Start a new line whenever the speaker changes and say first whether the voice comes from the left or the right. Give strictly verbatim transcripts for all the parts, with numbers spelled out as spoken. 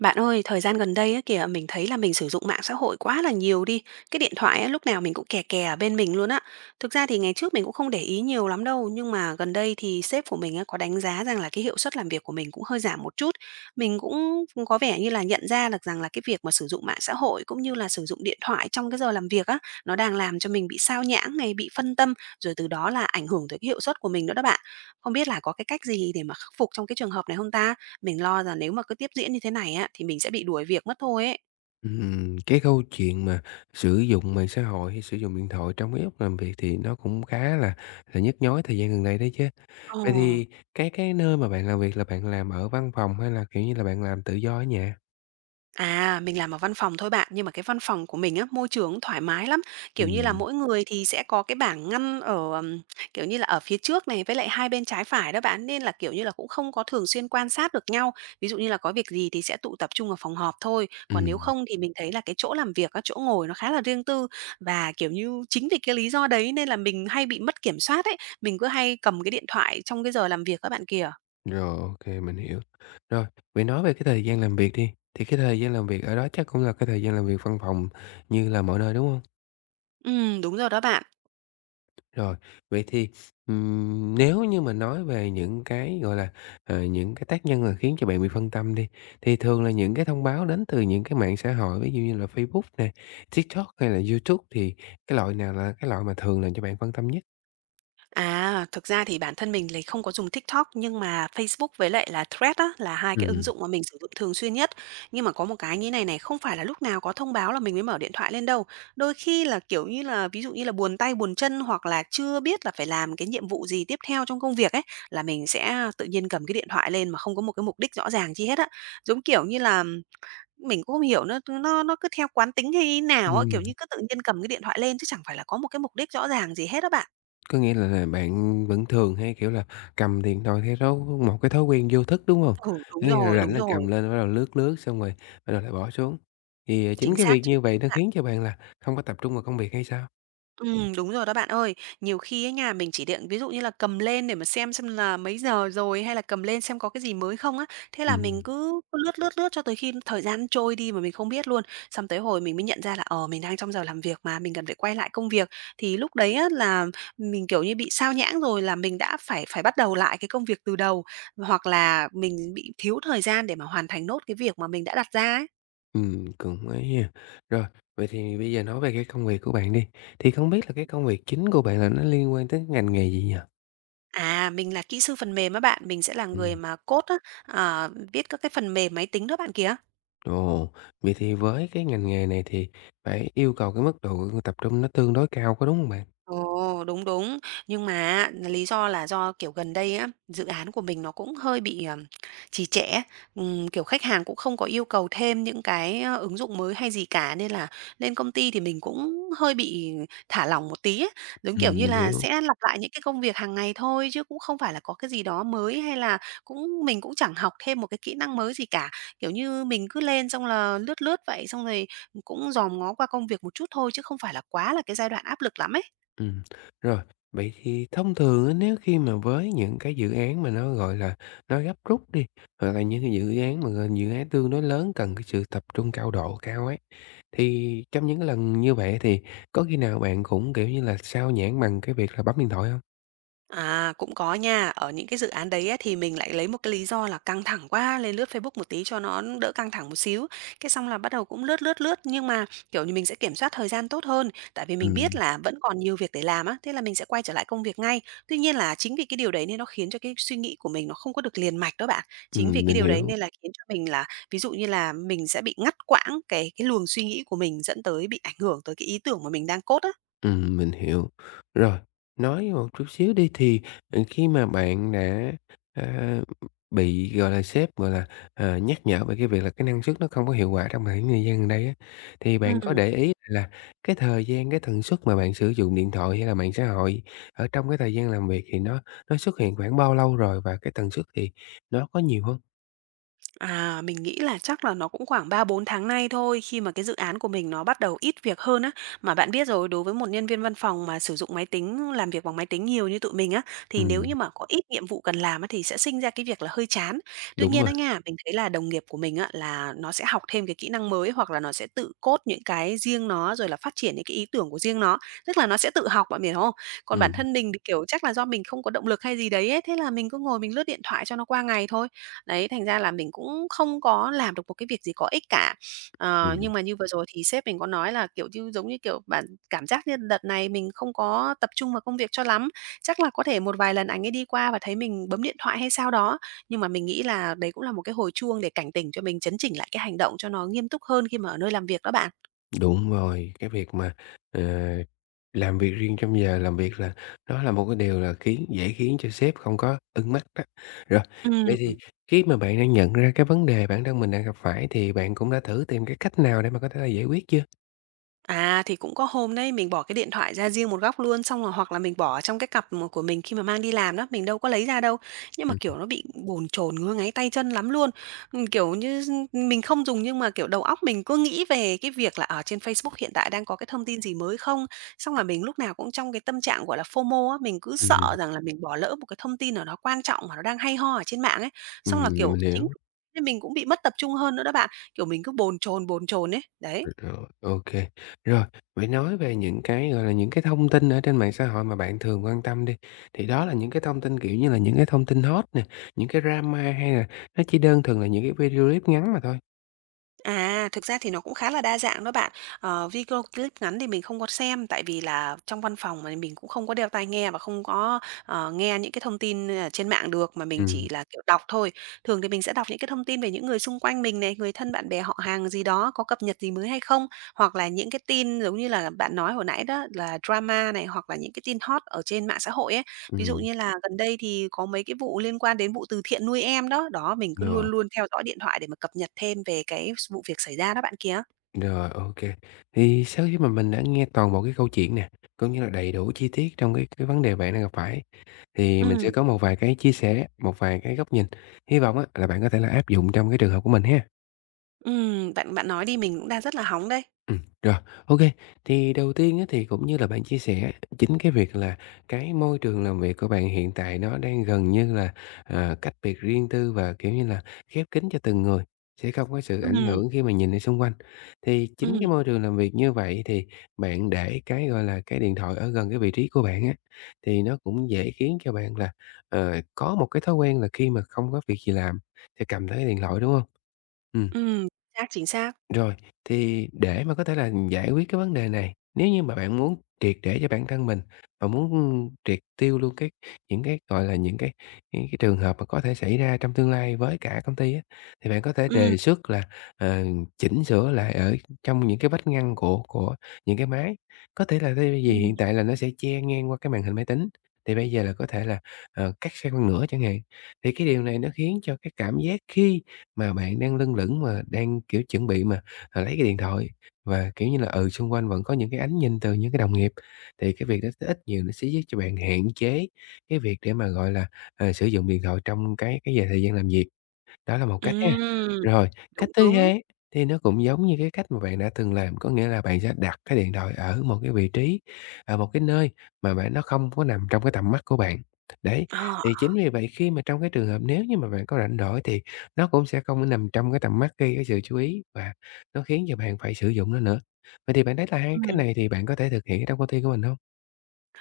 right: Bạn ơi, thời gian gần đây á kìa, mình thấy là mình sử dụng mạng xã hội quá là nhiều đi. Cái điện thoại á, lúc nào mình cũng kè kè ở bên mình luôn á. Thực ra thì ngày trước mình cũng không để ý nhiều lắm đâu, nhưng mà gần đây thì sếp của mình á, có đánh giá rằng là cái hiệu suất làm việc của mình cũng hơi giảm một chút. Mình cũng cũng có vẻ như là nhận ra được rằng là cái việc mà sử dụng mạng xã hội cũng như là sử dụng điện thoại trong cái giờ làm việc á, nó đang làm cho mình bị sao nhãng này, bị phân tâm, rồi từ đó là ảnh hưởng tới cái hiệu suất của mình nữa đó bạn. Không biết là có cái cách gì để mà khắc phục trong cái trường hợp này không ta? Mình lo rằng nếu mà cứ tiếp diễn như thế này á, thì mình sẽ bị đuổi việc mất thôi ấy.
left: Ừm, cái câu chuyện mà sử dụng mạng xã hội hay sử dụng điện thoại trong cái lúc làm việc thì nó cũng khá là là nhức nhối thời gian gần đây đấy chứ.
right: Ờ.
left: Vậy thì cái cái nơi mà bạn làm việc là bạn làm ở văn phòng hay là, kiểu như là, bạn làm tự do ở nhà?
right: À, mình làm ở văn phòng thôi bạn, nhưng mà cái văn phòng của mình á, môi trường thoải mái lắm. Kiểu như là,
left: Ừm.
right: mỗi người thì sẽ có cái bảng ngăn ở, ừm, kiểu như là, ở phía trước này, với lại hai bên trái phải đó bạn, nên là, kiểu như là, cũng không có thường xuyên quan sát được nhau. Ví dụ như là có việc gì thì sẽ tụ tập trung ở phòng họp thôi, còn nếu
left: Ừm,
right: không thì mình thấy là cái chỗ làm việc các chỗ ngồi nó khá là riêng tư. Và, kiểu như, chính vì cái lý do đấy nên là mình hay bị mất kiểm soát ấy, mình cứ hay cầm cái điện thoại trong cái giờ làm việc các bạn kìa.
left: rồi, ok mình hiểu. Rồi, vậy nói về cái thời gian làm việc đi, thì cái thời gian làm việc ở đó chắc cũng là cái thời gian làm việc văn phòng như là mọi nơi, đúng không?
right: Ừm, đúng rồi đó bạn.
left: Rồi, vậy thì, ừm, nếu như mà nói về những cái, gọi là, ờ, những cái tác nhân mà khiến cho bạn bị phân tâm đi, thì thường là những cái thông báo đến từ những cái mạng xã hội, ví dụ như là Facebook nè, TikTok hay là YouTube thì cái loại nào là cái loại mà thường làm cho bạn phân tâm nhất?
right: À, thực ra thì bản thân mình thì không có dùng TikTok nhưng mà Facebook với lại là Threads á, là hai cái ứng
left: Ừm.
right: dụng mà mình sử dụng thường xuyên nhất. Nhưng mà có một cái như này này, không phải là lúc nào có thông báo là mình mới mở điện thoại lên đâu. Đôi khi là, kiểu như là, ví dụ như là buồn tay buồn chân hoặc là chưa biết là phải làm cái nhiệm vụ gì tiếp theo trong công việc ấy, là mình sẽ tự nhiên cầm cái điện thoại lên mà không có một cái mục đích rõ ràng chi hết á. Giống kiểu như là, mình cũng không hiểu nó nó nó cứ theo quán tính hay như nào á, kiểu
left: Ừm,
right: như, cứ tự nhiên cầm cái điện thoại lên chứ chẳng phải là có một cái mục đích rõ ràng gì hết á bạn.
left: có nghĩa là là bạn vẫn thường hay, kiểu là, cầm điện thoại theo thói một cái thói quen vô thức, đúng không?
right: Ừ, đúng
left: Có nghĩa là
right: rồi, đúng
left: rảnh là cầm
right: rồi,
left: lên bắt đầu lướt lướt xong rồi bắt đầu lại bỏ xuống. Thì, ờ, chính
right: chính
left: cái
right: xác,
left: việc
right: chính
left: như vậy
right: xác
left: nó
right: bạn.
left: khiến cho bạn là không có tập trung vào công việc hay sao?
right: Ừm, đúng rồi đó bạn ơi. Nhiều khi ấy nha, mình chỉ định ví dụ như là cầm lên để mà xem xem là mấy giờ rồi, hay là cầm lên xem có cái gì mới không á. Thế là mình
left: Ừm.
right: cứ cứ lướt, lướt, lướt cho tới khi thời gian trôi đi mà mình không biết luôn. Xong tới hồi mình mới nhận ra là, ờ, mình đang trong giờ làm việc mà, mình cần phải quay lại công việc. Thì lúc đấy á là mình, kiểu như, bị sao nhãng rồi là mình đã phải phải bắt đầu lại cái công việc từ đầu, hoặc là mình bị thiếu thời gian để mà hoàn thành nốt cái việc mà mình đã đặt ra ấy.
left: Ừ, cũng ấy ha. Rồi, vậy thì bây giờ nói về cái công việc của bạn đi, thì không biết là cái công việc chính của bạn là nó liên quan tới ngành nghề gì nhỉ?
right: À, mình là kỹ sư phần mềm á bạn, mình sẽ là
left: Ừ.
right: người mà code á, ờ, viết các cái phần mềm máy tính đó bạn kìa.
left: Ồ, vậy thì với cái ngành nghề này thì phải yêu cầu cái mức độ tập trung nó tương đối cao, có đúng không bạn?
right: Ồ, đúng, đúng. Nhưng mà á, lý do là do, kiểu, gần đây á, dự án của mình nó cũng hơi bị, ờm, trì trệ á. Ừm, kiểu, khách hàng cũng không có yêu cầu thêm những cái, ơ, ứng dụng mới hay gì cả, nên là lên công ty thì mình cũng hơi bị thả lỏng một tí á. Giống
left: Ừ,
right: kiểu như
left: mình
right: là
left: hiểu.
right: sẽ lặp lại những cái công việc hàng ngày thôi, chứ cũng không phải là có cái gì đó mới, hay là cũng mình cũng chẳng học thêm một cái kỹ năng mới gì cả. Kiểu như, mình cứ lên xong là lướt lướt vậy, xong rồi cũng dòm ngó qua công việc một chút thôi, chứ không phải là quá là cái giai đoạn áp lực lắm ấy.
left: Ừ. Rồi, vậy thì thông thường á, nếu khi mà với những cái dự án mà nó, gọi là, nó gấp rút đi, hoặc là những cái dự án mà, ờ, dự án tương đối lớn cần cái sự tập trung cao độ cao ấy, thì trong những cái lần như vậy thì có khi nào bạn cũng, kiểu như là, xao nhãng bằng cái việc là bấm điện thoại hông?
right: À, cũng có nha. Ở những cái dự án đấy á, thì mình lại lấy một cái lý do là căng thẳng quá, lên lướt Facebook một tí cho nó đỡ căng thẳng một xíu. Cái xong là bắt đầu cũng lướt lướt lướt nhưng mà, kiểu như, mình sẽ kiểm soát thời gian tốt hơn, tại vì mình biết
left: Ừm,
right: là vẫn còn nhiều việc để làm á, thế là mình sẽ quay trở lại công việc ngay. Tuy nhiên là chính vì cái điều đấy nên nó khiến cho cái suy nghĩ của mình nó không có được liền mạch đó bạn. Chính vì
left: ừm,
right: cái
left: mình
right: điều đấy
left: hiểu,
right: nên là khiến cho mình là ví dụ như là mình sẽ bị ngắt quãng cái cái luồng suy nghĩ của mình dẫn tới bị ảnh hưởng tới cái ý tưởng mà mình đang cốt á.
left: ừm, mình hiểu. Rồi, nói một chút xíu đi thì, ờ, khi mà bạn đã, à, bị, gọi là, sếp, gọi là, ờ, nhắc nhở về cái việc là cái năng suất nó không có hiệu quả trong khoảng thời gian gần đây á, thì bạn có
right: Ừm.
left: để ý là cái thời gian, cái tần suất mà bạn sử dụng điện thoại hay là mạng xã hội ở trong cái thời gian làm việc thì nó nó xuất hiện khoảng bao lâu rồi và cái tần suất thì nó có nhiều hông?
right: À, mình nghĩ là chắc là nó cũng khoảng ba bốn tháng nay thôi, khi mà cái dự án của mình nó bắt đầu ít việc hơn á. Mà bạn biết rồi, đối với một nhân viên văn phòng mà sử dụng máy tính, làm việc bằng máy tính nhiều như tụi mình á, thì nếu như
left: Ừm,
right: mà có ít nhiệm vụ cần làm á, thì sẽ sinh ra cái việc là hơi chán. Tuy
left: đúng
right: nhiên
left: rồi,
right: á nha, mình thấy là đồng nghiệp của mình á, là nó sẽ học thêm cái kỹ năng mới hoặc là nó sẽ tự code những cái riêng nó rồi là phát triển những cái ý tưởng của riêng nó. Tức là nó sẽ tự học bạn hiểu không? Còn bản
left: ừm,
right: thân mình thì kiểu chắc là do mình không có động lực hay gì đấy ấy, thế là mình cứ ngồi mình lướt điện thoại cho nó qua ngày thôi. Đấy, thành ra là mình cũng không có làm được một cái việc gì có ích cả. Ờ,
left: ừm,
right: nhưng mà như vừa rồi thì sếp mình có nói là, kiểu như, giống như kiểu, bạn cảm giác như đợt này mình không có tập trung vào công việc cho lắm, chắc là có thể một vài lần ảnh ấy đi qua và thấy mình bấm điện thoại hay sao đó. Nhưng mà mình nghĩ là đấy cũng là một cái hồi chuông để cảnh tỉnh cho mình chấn chỉnh lại cái hành động cho nó nghiêm túc hơn khi mà ở nơi làm việc đó bạn.
left: đúng rồi. Cái việc mà, ờ, làm việc riêng trong giờ làm việc là nó là một cái điều là khiến dễ khiến cho sếp không có ưng mắt đó. Rồi, vậy
right: Ừm.
left: thì khi mà bạn đang nhận ra cái vấn đề bản thân mình đang gặp phải thì bạn cũng đã thử tìm cái cách nào để mà có thể là giải quyết chưa?
right: À, thì cũng có hôm đấy mình bỏ cái điện thoại ra riêng một góc luôn, xong là hoặc là mình bỏ ở trong cái cặp mà của mình khi mà mang đi làm đó, mình đâu có lấy ra đâu. Nhưng mà,
left: Ừm,
right: kiểu, nó bị bồn chồn, ngứa ngáy tay chân lắm luôn. Ừm, kiểu như, mình không dùng nhưng mà, kiểu, đầu óc mình cứ nghĩ về cái việc là, ở trên Facebook hiện tại đang có cái thông tin gì mới không? Xong là mình lúc nào cũng trong cái tâm trạng, gọi là, FOMO á, mình cứ sợ
left: ừm,
right: rằng là mình bỏ lỡ một cái thông tin nào đó quan trọng mà nó đang hay ho ở trên mạng ấy. Xong
left: ừm,
right: là, kiểu,
left: mình
right: chính
left: hiểu.
right: nên mình cũng bị mất tập trung hơn nữa đó bạn, kiểu, mình cứ bồn chồn, bồn chồn ấy, đấy.
left: Rồi. ô Rồi, vậy nói về những cái, gọi là, những cái thông tin ở trên mạng xã hội mà bạn thường quan tâm đi, thì đó là những cái thông tin, kiểu như là, những cái thông tin hot nè, những cái drama hay là nó chỉ đơn thuần là những cái video clip ngắn mà thôi?
right: À, thực ra thì nó cũng khá là đa dạng đó bạn. Ờ, video clip ngắn thì mình không có xem tại vì là trong văn phòng mà mình cũng không có đeo tai nghe và không có, ờ, nghe những cái thông tin, ờ, trên mạng được, mà mình
left: Ừ.
right: chỉ là, kiểu, đọc thôi. Thường thì mình sẽ đọc những cái thông tin về những người xung quanh mình này, người thân, bạn bè, họ hàng gì đó có cập nhật gì mới hay không, hoặc là những cái tin giống như là bạn nói hồi nãy đó là drama này, hoặc là những cái tin hot ở trên mạng xã hội ấy. Ví dụ
left: Ừm,
right: như là gần đây thì có mấy cái vụ liên quan đến vụ từ thiện nuôi em đó, đó, mình cứ
left: rồi,
right: luôn luôn theo dõi điện thoại để mà cập nhật thêm về cái s vụ việc xảy ra đó bạn kia.
left: rồi, OK. Thì sau khi mà mình đã nghe toàn bộ cái câu chuyện nè, cũng như là đầy đủ chi tiết trong cái cái vấn đề bạn đang gặp phải, thì mình sẽ
right: Ừm,
left: có một vài cái chia sẻ, một vài cái góc nhìn. Hy vọng á là bạn có thể là áp dụng trong cái trường hợp của mình ha.
right: ừm, bạn bạn nói đi mình cũng đang rất là hóng đây.
left: Ừm, rồi, ok, thì đầu tiên á, thì cũng như là bạn chia sẻ, chính cái việc là cái môi trường làm việc của bạn hiện tại nó đang gần như là, à, cách biệt riêng tư và, kiểu như là, khép kín cho từng người, sẽ không có sự ảnh
right: Ừm,
left: hưởng khi mà nhìn ra xung quanh. Thì chính cái
right: ừm,
left: môi trường làm việc như vậy thì bạn để cái, gọi là, cái điện thoại ở gần cái vị trí của bạn á, thì nó cũng dễ khiến cho bạn là, ờ, có một cái thói quen là khi mà không có việc gì làm, thì cầm tới cái điện thoại, đúng không? Ừm.
right: ừm, chính xác, chính xác.
left: Rồi, thì để mà có thể là giải quyết cái vấn đề này, nếu như mà bạn muốn triệt để cho bản thân mình và muốn, triệt tiêu luôn cái những cái, gọi là, những cái những cái trường hợp mà có thể xảy ra trong tương lai với cả công ty á, thì bạn có thể
right: Ừm,
left: đề xuất là, ờ, chỉnh sửa lại ở trong những cái vách ngăn của của những cái máy. Có thể là thay vì
right: ừm,
left: hiện tại là nó sẽ che ngang qua cái màn hình máy tính, thì bây giờ là có thể là, ờ, cắt sang phân nửa chẳng hạn. Thì cái điều này nó khiến cho cái cảm giác khi mà bạn đang lưng lững mà đang, kiểu, chuẩn bị mà là lấy cái điện thoại và, kiểu như là, ừ, xung quanh vẫn có những cái ánh nhìn từ những cái đồng nghiệp, thì cái việc đó sẽ ít nhiều nó sẽ giúp cho bạn hạn chế cái việc để mà, gọi là, ờ, sử dụng điện thoại trong cái cái giờ thời gian làm việc. Đó là một cách ha.
right: ừm,
left: Rồi, cách
right: đúng,
left: thứ
right: đúng.
left: hai thì nó cũng giống như cái cách mà bạn đã từng làm, có nghĩa là bạn sẽ đặt cái điện thoại ở một cái vị trí, ở một cái nơi mà bạn nó không có nằm trong cái tầm mắt của bạn. Đấy,
right: Ờ,
left: thì chính vì vậy khi mà trong cái trường hợp nếu như mà bạn có rảnh rỗi thì nó cũng sẽ không có nằm trong cái tầm mắt gây cái sự chú ý và nó khiến cho bạn phải sử dụng nó nữa. Vậy thì bạn thấy là hai cái
right: ừm.
left: này thì bạn có thể thực hiện ở trong công ty của mình không?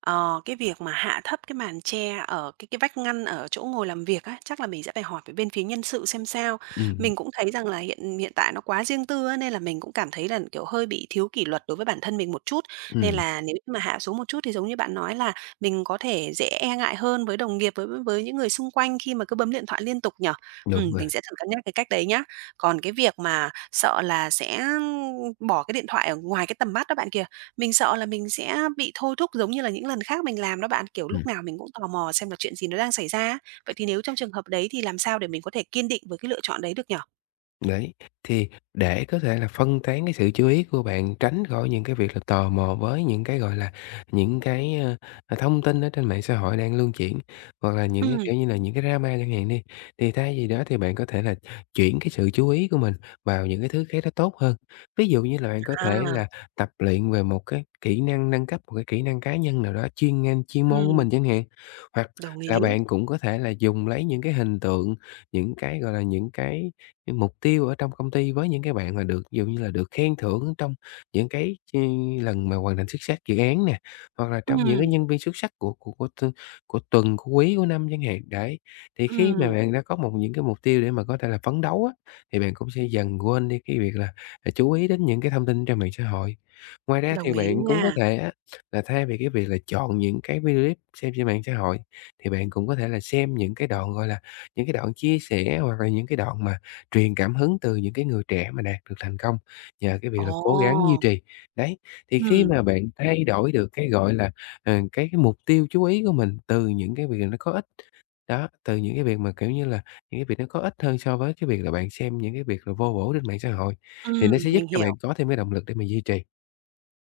right: Ờ, cái việc mà hạ thấp cái màn che ở cái cái vách ngăn ở chỗ ngồi làm việc á, chắc là mình sẽ phải hỏi với bên phía nhân sự xem sao.
left: Ừm,
right: Mình cũng thấy rằng là hiện hiện tại nó quá riêng tư á, nên là mình cũng cảm thấy là, kiểu, hơi bị thiếu kỷ luật đối với bản thân mình một chút. Nên
left: ừm,
right: là nếu như mà hạ xuống một chút thì giống như bạn nói là mình có thể dễ e ngại hơn với đồng nghiệp, với với những người xung quanh khi mà cứ bấm điện thoại liên tục nhở.
left: đúng
right: Ừm,
left: rồi.
right: mình sẽ thử cân nhắc cái cách đấy nhá. Còn cái việc mà sợ là sẽ bỏ cái điện thoại ở ngoài cái tầm mắt đó bạn kia, mình sợ là mình sẽ bị thôi thúc giống như là những lần khác mình làm đó bạn, kiểu, lúc nào mình cũng tò mò xem là chuyện gì nó đang xảy ra á. Vậy thì nếu trong trường hợp đấy thì làm sao để mình có thể kiên định với cái lựa chọn đấy được nhỉ?
left: Đấy, thì để có thể là phân tán cái sự chú ý của bạn, tránh khỏi những cái việc là tò mò với những cái, gọi là, những cái, ờ, thông tin ở trên mạng xã hội đang luân chuyển, hoặc là những cái,
right: Ừm,
left: kiểu như là, những cái drama chẳng hạn đi, thì thay vì đó thì bạn có thể là chuyển cái sự chú ý của mình vào những cái thứ khác nó tốt hơn. Ví dụ như là bạn có
right: à,
left: thể là tập luyện về một cái kỹ năng, nâng cấp một cái kỹ năng cá nhân nào đó chuyên ngành chuyên môn của
right: ừm,
left: mình chẳng hạn, hoặc
right: đồng
left: là
right: ý.
left: bạn cũng có thể là dùng lấy những cái hình tượng, những cái, gọi là, những cái cái mục tiêu ở trong công ty với những cái bạn mà được ví dụ như là được khen thưởng trong những cái ch lần mà hoàn thành xuất sắc dự án nè, hoặc là trong những cái
right: Ừm,
left: nhân viên xuất sắc của của của t của tuần, của quý, của năm chẳng hạn. Đấy, thì khi mà
right: ừm,
left: bạn đã có một những cái mục tiêu để mà có thể là phấn đấu á, thì bạn cũng sẽ dần quên đi cái việc là, à, chú ý đến những cái thông tin trên mạng xã hội. Ngoài ra
right: đồng
left: thì
right: ý
left: bạn cũng có
right: nha.
left: thể á, là thay vì cái việc là chọn những cái video clip xem trên mạng xã hội, thì bạn cũng có thể là xem những cái đoạn, gọi là, những cái đoạn chia sẻ hoặc là những cái đoạn mà truyền cảm hứng từ những cái người trẻ mà đạt được thành công nhờ cái việc là cố gắng duy
right: Ồ,
left: trì. Đấy, thì khi
right: ừm,
left: mà bạn thay đổi được cái, gọi là, ờ, cái cái mục tiêu chú ý của mình từ những cái việc nó có ích, đó, từ những cái việc mà, kiểu như là, những cái việc nó có ích hơn so với cái việc là bạn xem những cái việc là vô bổ trên mạng xã hội, thì
right: ừm,
left: nó sẽ giúp
right: mình
left: cho
right: hiểu.
left: bạn có thêm cái động lực để mà duy trì.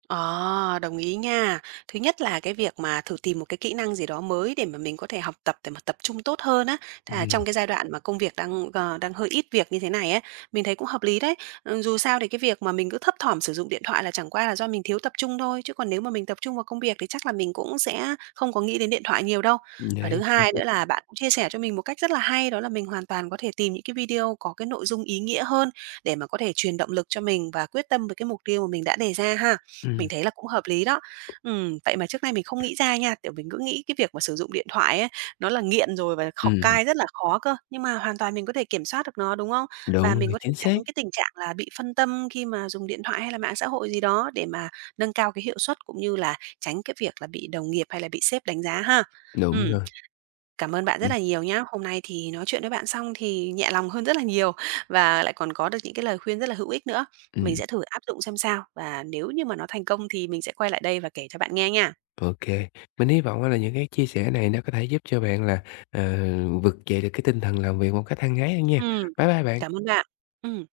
right: Ờ, đồng ý nha. Thứ nhất là cái việc mà thử tìm một cái kỹ năng gì đó mới để mà mình có thể học tập để mà tập trung tốt hơn á. Thà
left: Ừm,
right: trong cái giai đoạn mà công việc đang, ờ, đang hơi ít việc như thế này ấy, mình thấy cũng hợp lý đấy. Ừ, dù sao thì cái việc mà mình cứ thấp thỏm sử dụng điện thoại là chẳng qua là do mình thiếu tập trung thôi, chứ còn nếu mà mình tập trung vào công việc thì chắc là mình cũng sẽ không có nghĩ đến điện thoại nhiều đâu. Và thứ
left: đấy, chính
right: hai
left: xác.
right: nữa là bạn cũng chia sẻ cho mình một cách rất là hay, đó là mình hoàn toàn có thể tìm những cái video có cái nội dung ý nghĩa hơn để mà có thể truyền động lực cho mình và quyết tâm với cái mục tiêu mà mình đã đề ra ha. Mình
left: Ừm,
right: thấy là cũng hợp lý đó. Ừm, vậy mà trước nay mình không nghĩ ra nha, kiểu, mình cứ nghĩ cái việc mà sử dụng điện thoại ấy, nó là nghiện rồi và kh
left: ừm,
right: cai rất là khó cơ, nhưng mà hoàn toàn mình có thể kiểm soát được nó, đúng không? Và
left: đúng
right: mình
left: rồi,
right: có thể
left: chính
right: tránh
left: xác,
right: cái tình trạng là bị phân tâm khi mà dùng điện thoại hay là mạng xã hội gì đó để mà nâng cao cái hiệu suất cũng như là tránh cái việc là bị đồng nghiệp hay là bị sếp đánh giá ha.
left: đúng
right: Ừm.
left: rồi.
right: Cảm ơn bạn rất
left: Ừm,
right: là nhiều nhá. Hôm nay thì nói chuyện với bạn xong thì nhẹ lòng hơn rất là nhiều và lại còn có được những cái lời khuyên rất là hữu ích nữa. Mình
left: ừm.
right: sẽ thử áp dụng xem sao và nếu như mà nó thành công thì mình sẽ quay lại đây và kể cho bạn nghe nha.
left: OK, mình hy vọng là những cái chia sẻ này nó có thể giúp cho bạn là, ờ, vực dậy được cái tinh thần làm việc một cách hăng hái hơn nha.
right: Ừm,
left: Bye bye
right: cảm
left: bạn.
right: ơn bạn. Ừm.